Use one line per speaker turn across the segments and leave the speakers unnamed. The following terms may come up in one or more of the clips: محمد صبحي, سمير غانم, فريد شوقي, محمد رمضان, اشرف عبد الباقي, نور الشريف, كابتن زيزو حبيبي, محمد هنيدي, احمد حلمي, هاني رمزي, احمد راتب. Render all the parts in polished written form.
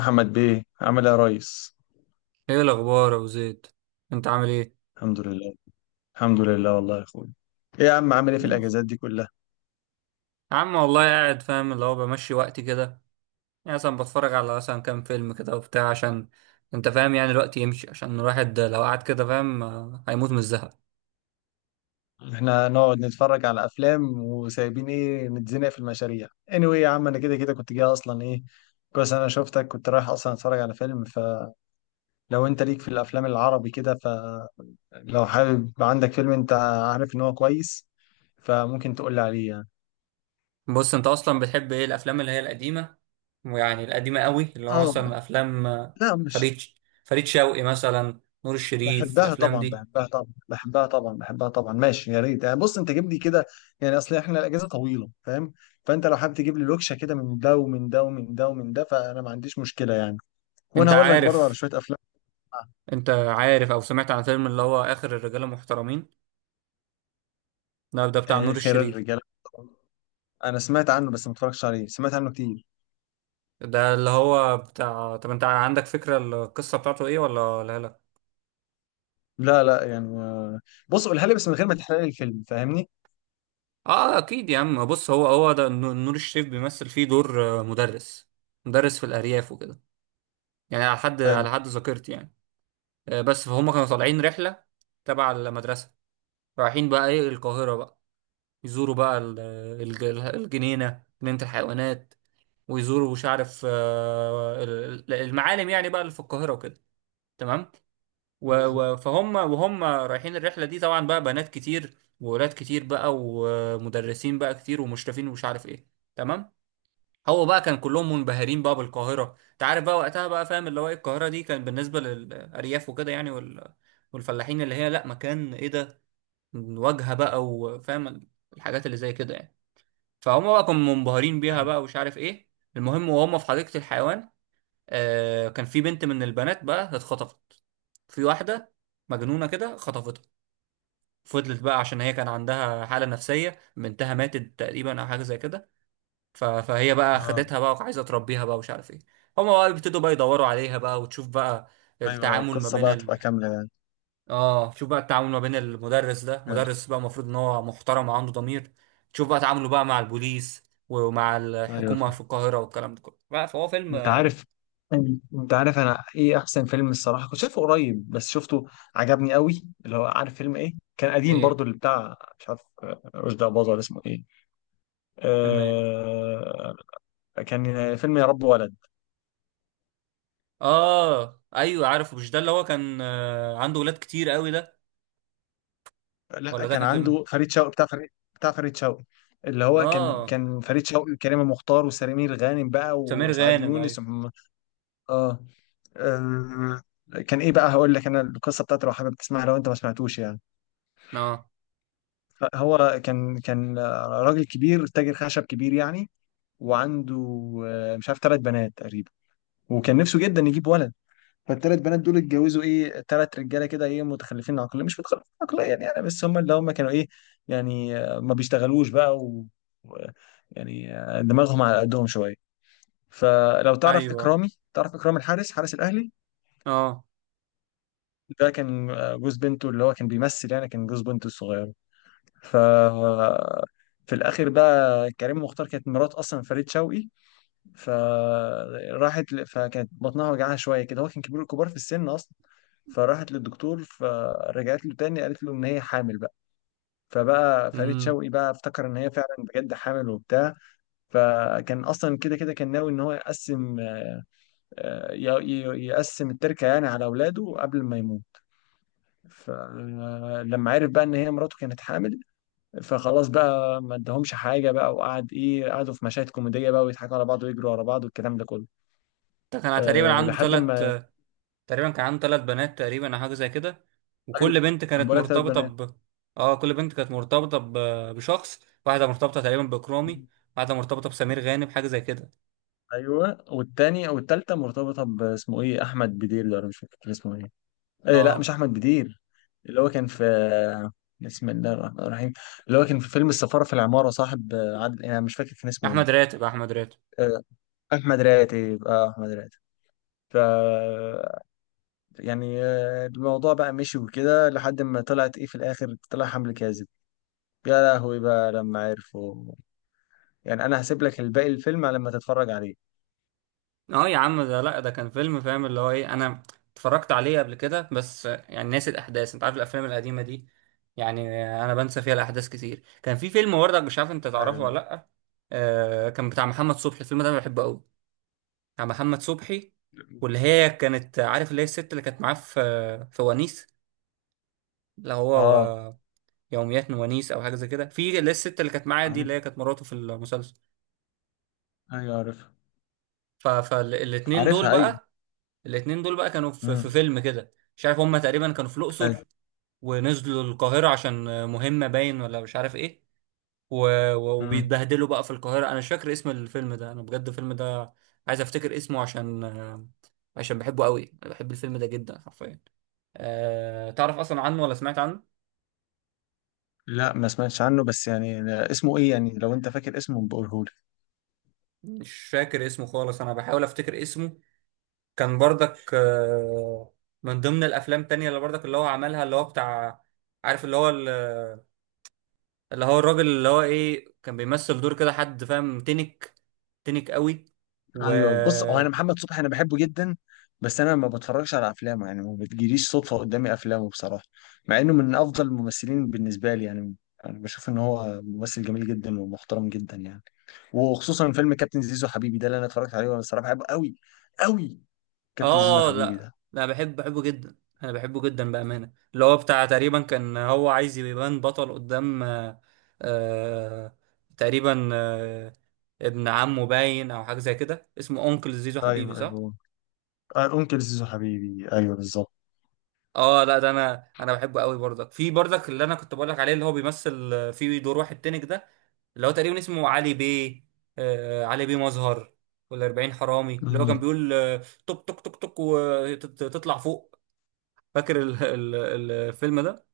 محمد بيه عامل ايه يا ريس؟
ايه الاخبار يا ابو زيد؟ انت عامل ايه؟
الحمد لله. الحمد لله والله يا اخويا. ايه يا عم عامل ايه في
لول.
الاجازات دي كلها؟
يا عم والله قاعد فاهم اللي هو بمشي وقتي كده. يعني مثلا بتفرج على مثلا كام فيلم كده وبتاع، عشان انت فاهم يعني الوقت يمشي، عشان الواحد لو قعد كده فاهم هيموت من الزهق.
احنا نقعد نتفرج على افلام وسايبين ايه نتزنق في المشاريع. anyway يا عم انا كده كده كنت جاي اصلا ايه. كويس انا شفتك. كنت رايح اصلا اتفرج على فيلم فلو. انت ليك في الافلام العربي كده فلو. حابب عندك فيلم انت عارف ان هو كويس، فممكن تقول لي عليه يعني.
بص، انت اصلا بتحب ايه؟ الافلام اللي هي القديمه، ويعني القديمه قوي اللي هو
اه،
مثلا افلام
لا مش،
فريد شوقي مثلا، نور الشريف،
بحبها
الافلام
طبعا،
دي.
بحبها طبعا، بحبها طبعا، بحبها طبعا. ماشي، يا ريت يعني. بص انت جيب لي كده يعني. اصل احنا الاجازه طويله فاهم، فانت لو حابب تجيب لي لوكشه كده من ده ومن ده ومن ده ومن ده، فانا ما عنديش مشكله يعني. وانا
انت
هقول لك برضه على
عارف،
شويه افلام.
انت عارف او سمعت عن فيلم اللي هو اخر الرجاله المحترمين؟ ده ده بتاع نور
خير
الشريف.
الرجال. انا سمعت عنه بس ما اتفرجتش عليه، سمعت عنه كتير.
ده اللي هو بتاع، طب انت عندك فكرة القصة بتاعته ايه ولا لا لا؟
لا لا يعني بص قولها لي بس من غير ما تحرق لي الفيلم فاهمني.
اه اكيد يا عم. بص، هو هو ده نور الشريف بيمثل فيه دور مدرس، مدرس في الارياف وكده، يعني على حد
حلو.
على حد ذاكرتي يعني. بس فهم كانوا طالعين رحلة تبع المدرسة، رايحين بقى ايه القاهرة بقى، يزوروا بقى الجنينة، جنينة الحيوانات، ويزوروا مش عارف المعالم يعني بقى اللي في القاهرة وكده، تمام.
بالظبط.
فهم وهم رايحين الرحلة دي طبعا بقى بنات كتير وولاد كتير بقى، ومدرسين بقى كتير ومشرفين ومش عارف ايه، تمام. هو بقى كان كلهم منبهرين بقى بالقاهرة، انت عارف بقى وقتها بقى فاهم اللي هو ايه القاهرة دي، كان بالنسبة للأرياف وكده يعني، والفلاحين اللي هي لا، مكان ايه ده؟ واجهة بقى وفاهم الحاجات اللي زي كده يعني. فهم بقى كانوا منبهرين بيها بقى ومش عارف ايه. المهم وهم في حديقة الحيوان آه، كان في بنت من البنات بقى اتخطفت، في واحدة مجنونة كده خطفتها. فضلت بقى، عشان هي كان عندها حالة نفسية، بنتها ماتت تقريبا أو حاجة زي كده، فهي بقى
اه
خدتها بقى وعايزة تربيها بقى ومش عارف ايه. هما بقى بيبتدوا بقى يدوروا عليها بقى، وتشوف بقى
ايوه ايوه،
التعامل ما
القصه
بين
بقى تبقى كامله يعني.
اه، شوف بقى التعامل ما بين المدرس ده،
حلو.
مدرس بقى المفروض ان هو محترم وعنده ضمير، تشوف بقى تعامله بقى مع البوليس ومع
ايوه.
الحكومة في القاهرة والكلام ده كله، بقى فهو فيلم.
انت عارف، انت عارف انا ايه احسن فيلم؟ الصراحه كنت شايفه قريب، بس شفته عجبني قوي. اللي هو عارف فيلم ايه؟ كان قديم
ايه،
برضو، اللي بتاع مش عارف رشدي اباظه ولا اسمه ايه.
فيلم ايه؟
آه. كان فيلم يا رب ولد.
اه ايوه عارفه. مش ده اللي هو كان عنده ولاد كتير قوي ده؟
لا
ولا ده
كان
كان فيلم؟
عنده فريد شوقي، بتاع فريد، بتاع فريد شوقي. اللي هو كان
اه
فريد شوقي وكريمه مختار وسمير غانم بقى
سمير
واسعاد
غانم،
يونس
ايوه.
ومحمد-. اه. آه، كان ايه بقى؟ هقول لك انا القصه بتاعته لو حابب تسمعها، لو انت ما سمعتوش يعني.
اه
فهو كان راجل كبير، تاجر خشب كبير يعني. وعنده مش عارف 3 بنات تقريبا. وكان نفسه جدا يجيب ولد. فالثلاث بنات دول اتجوزوا ايه 3 رجاله كده، ايه متخلفين عقليا مش متخلفين عقليا يعني، بس هم اللي هم كانوا ايه يعني، ما بيشتغلوش بقى و- يعني دماغهم على قدهم شويه. فلو تعرف
ايوه.
اكرامي، تعرف اكرام الحارس، حارس الاهلي،
اه.
ده كان جوز بنته. اللي هو كان بيمثل يعني، كان جوز بنته الصغير. ف في الاخر بقى، كريم مختار كانت مرات اصلا فريد شوقي. فكانت بطنها وجعها شويه كده، هو كان كبير، كبار في السن اصلا. فراحت للدكتور، فرجعت له تاني قالت له ان هي حامل بقى. فبقى فريد
امم
شوقي بقى افتكر ان هي فعلا بجد حامل وبتاع. فكان اصلا كده كده كان ناوي ان هو يقسم يقسم التركه يعني على اولاده قبل ما يموت. فلما عرف بقى ان هي مراته كانت حامل، فخلاص بقى ما ادهمش حاجه بقى. وقعد ايه، قعدوا في مشاهد كوميديه بقى، ويضحكوا على بعض ويجروا على بعض والكلام ده كله.
ده كان تقريبا
أه
عنده
لحد
ثلاث،
ما.
تقريبا كان عنده ثلاث بنات تقريبا او حاجه زي كده، وكل
ايوه
بنت
انا
كانت
بقول لك ثلاث
مرتبطه
بنات
ب، اه كل بنت كانت مرتبطه ب... بشخص. واحده مرتبطه تقريبا بكرامي، واحده مرتبطه بسمير غانم حاجه زي كده.
ايوه، والتاني والتالتة مرتبطه باسمه ايه احمد بدير، ده ولا مش فاكر اسمه ايه. أه لا
اه،
مش احمد بدير، اللي هو كان في، بسم الله الرحمن الرحيم، اللي هو كان في فيلم السفاره في العماره، صاحب عادل، انا مش فاكر كان اسمه ايه.
احمد راتب، احمد راتب.
أه احمد راتب، اه احمد راتب. ف يعني الموضوع بقى مشي وكده، لحد ما طلعت ايه في الاخر طلع حمل كاذب. يا لهوي بقى لما عرفوا. يعني انا هسيب لك الباقي الفيلم لما تتفرج عليه.
اه يا عم، ده لا ده كان فيلم فاهم اللي هو ايه، انا اتفرجت عليه قبل كده، بس يعني ناسي الاحداث، انت عارف الافلام القديمه دي يعني، انا بنسى فيها الاحداث كتير. كان في فيلم وردك، مش عارف انت تعرفه
أيوة.
ولا لا؟ آه كان بتاع محمد صبحي، الفيلم ده انا بحبه قوي، بتاع محمد صبحي، واللي هي كانت عارف اللي هي الست اللي كانت معاه في في ونيس، اللي هو،
اه.
و- يوميات ونيس او حاجه زي كده، في اللي هي الست اللي كانت معاه دي،
عارف.
اللي هي كانت مراته في المسلسل.
ايوه عارفها.
فالاتنين دول
عارفها ايوه.
بقى، الاتنين دول بقى كانوا في، في
امم.
فيلم كده مش عارف، هما تقريبا كانوا في
ايوه.
الأقصر ونزلوا القاهرة عشان مهمة باين ولا مش عارف ايه، و...
امم.
وبيتبهدلوا بقى في القاهرة. انا مش فاكر اسم الفيلم ده، انا بجد الفيلم ده عايز افتكر اسمه عشان عشان بحبه قوي، انا بحب الفيلم ده جدا حرفيا. تعرف اصلا عنه ولا سمعت عنه؟
لا ما سمعتش عنه، بس يعني اسمه ايه يعني؟ لو انت فاكر اسمه بقوله.
مش فاكر اسمه خالص، انا بحاول افتكر اسمه، كان برضك من ضمن الافلام التانية اللي برضك اللي هو عملها، اللي هو بتاع، عارف اللي هو، اللي هو الراجل اللي هو ايه، كان بيمثل دور كده حد فاهم تنك، تنك قوي. و،
ايوه بص، هو انا محمد صبحي انا بحبه جدا، بس انا ما بتفرجش على افلامه يعني، ما بتجيليش صدفه قدامي افلامه بصراحه، مع انه من افضل الممثلين بالنسبه لي يعني. انا بشوف ان هو ممثل جميل جدا ومحترم جدا يعني. وخصوصا فيلم كابتن زيزو حبيبي ده اللي انا اتفرجت عليه، وانا بصراحه بحبه قوي قوي، كابتن زيزو
اه
حبيبي
لا
ده.
لا، بحب بحبه جدا، انا بحبه جدا بأمانة، اللي هو بتاع تقريبا كان هو عايز يبان بطل قدام آه... تقريبا ابن عمه باين او حاجة زي كده، اسمه اونكل زيزو حبيبي،
ايوه
صح.
ايوه، انكل زيزو حبيبي، ايوه بالظبط.
اه لا ده، انا بحبه قوي برضك، في برضك اللي انا كنت بقولك عليه، اللي هو بيمثل في دور واحد تنك ده، اللي هو تقريبا اسمه علي بيه، آه علي بيه مظهر والأربعين حرامي، اللي هو كان
مم.
بيقول توك توك توك توك وتطلع فوق. فاكر الفيلم ده؟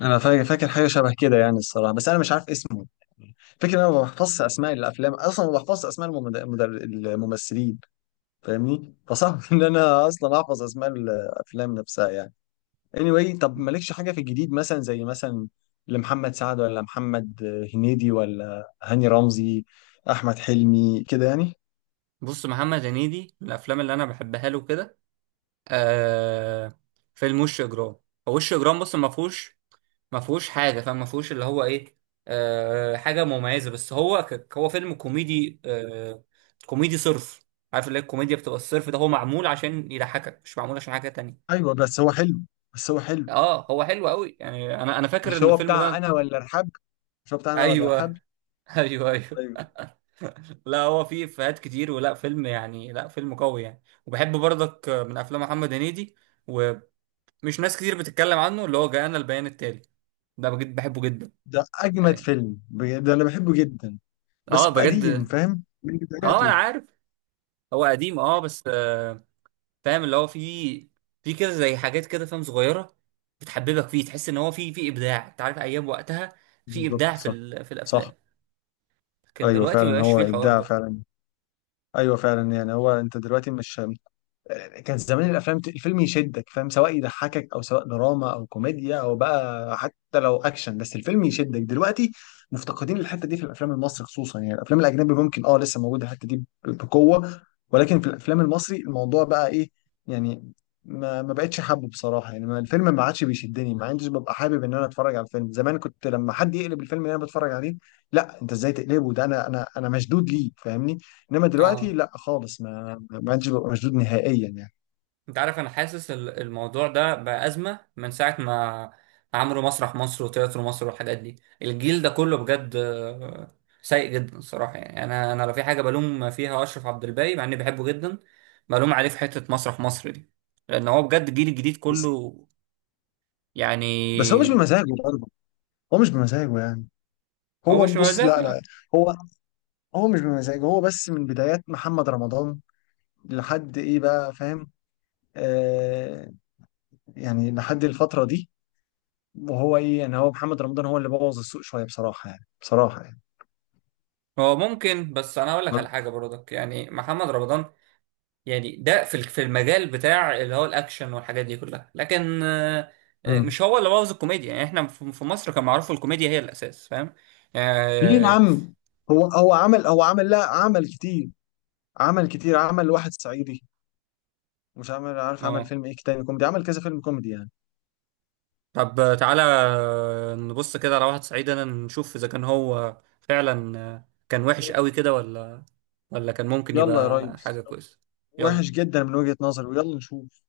انا فاكر، فاكر حاجه شبه كده يعني الصراحه، بس انا مش عارف اسمه. فكرة إن انا ما بحفظش اسماء الافلام اصلا، ما بحفظش اسماء الممثلين فاهمني، فصعب ان انا اصلا احفظ اسماء الافلام نفسها يعني. anyway طب مالكش حاجه في الجديد مثلا، زي مثلا لمحمد سعد، ولا محمد هنيدي، ولا هاني رمزي، احمد حلمي كده يعني.
بص، محمد هنيدي من الافلام اللي انا بحبها له كده آه، فيلم وش اجرام. هو وش اجرام، بص ما فيهوش، حاجه، فما فيهوش اللي هو ايه، آه حاجه مميزه، بس هو هو فيلم كوميدي آه، كوميدي صرف، عارف اللي هي الكوميديا بتبقى الصرف، ده هو معمول عشان يضحكك مش معمول عشان حاجه تانية.
ايوه بس هو حلو، بس هو حلو.
اه هو حلو قوي يعني، انا فاكر
مش
ان
هو
الفيلم
بتاع
ده
انا ولا ارحاب؟ مش هو بتاع انا ولا ارحاب؟
ايوه ايوه ايوه.
ايوه.
لا هو فيه افيهات كتير، ولا فيلم يعني، لا فيلم قوي يعني، وبحب برضك من افلام محمد هنيدي ومش، ناس كتير بتتكلم عنه، اللي هو جاءنا البيان التالي، ده بجد بحبه جدا
ده اجمد
يعني.
فيلم بجد، ده انا بحبه جدا. بس
اه
هو قديم
بجد،
فاهم، من
اه انا
بداياته.
عارف، هو قديم اه، بس آه، فاهم اللي هو فيه، فيه كده زي حاجات كده فاهم، صغيرة بتحببك فيه، تحس ان هو فيه ابداع، انت عارف ايام وقتها فيه
بالظبط
ابداع في
صح،
في
صح.
الافلام، كان
ايوه
دلوقتي
فعلا،
مبقاش
هو
فيه الحوار
ابداع
ده.
فعلا. ايوه فعلا يعني، هو انت دلوقتي مش، كان زمان الافلام الفيلم يشدك فاهم، سواء يضحكك او سواء دراما او كوميديا او بقى حتى لو اكشن، بس الفيلم يشدك. دلوقتي مفتقدين الحته دي في الافلام المصري خصوصا يعني. الافلام الاجنبي ممكن اه لسه موجوده الحته دي بقوه، ولكن في الافلام المصري الموضوع بقى ايه يعني، ما بقتش حابه بصراحه يعني. ما- الفيلم ما عادش بيشدني، ما عنديش ببقى حابب ان انا اتفرج على الفيلم. زمان كنت لما حد يقلب الفيلم اللي انا بتفرج عليه، لا انت ازاي تقلبه ده؟ انا مشدود ليه فاهمني. انما دلوقتي
اه،
لا خالص، ما عادش ببقى مشدود نهائيا يعني.
انت عارف انا حاسس الموضوع ده بقى ازمه من ساعه ما عملوا مسرح مصر وتياترو مصر والحاجات دي، الجيل ده كله بجد سيء جدا الصراحه يعني. انا لو في حاجه بلوم فيها اشرف عبد الباقي مع اني بحبه جدا، بلوم عليه في حته مسرح مصر دي، لان هو بجد الجيل الجديد
بس،
كله
بس هو مش
يعني.
بمزاجه برضه. هو مش بمزاجه يعني.
هو
هو
مش
بص
مزاج
لا لا،
يعني.
هو هو مش بمزاجه. هو بس من بدايات محمد رمضان لحد ايه بقى فاهم، آه، يعني لحد الفترة دي. وهو ايه يعني، هو محمد رمضان هو اللي بوظ السوق شوية بصراحة يعني، بصراحة يعني.
هو ممكن، بس انا اقول لك على حاجه برضك، يعني محمد رمضان يعني ده في المجال بتاع اللي هو الاكشن والحاجات دي كلها، لكن
مم.
مش هو اللي بوظ الكوميديا، يعني احنا في مصر كان معروف الكوميديا هي الاساس فاهم
ليه يا
يعني.
عم؟ هو عمل، هو عمل، لا عمل كتير، عمل كتير. عمل واحد صعيدي، مش عمل، عارف عمل
اه،
فيلم ايه تاني كوميدي؟ عمل كذا فيلم كوميدي يعني.
طب تعالى نبص كده على واحد صعيدي انا، نشوف اذا كان هو فعلا كان وحش قوي كده، ولا كان ممكن
يلا يا
يبقى
ريس،
حاجة كويسة.
وحش
يلا،
جدا من وجهة نظري، ويلا نشوف.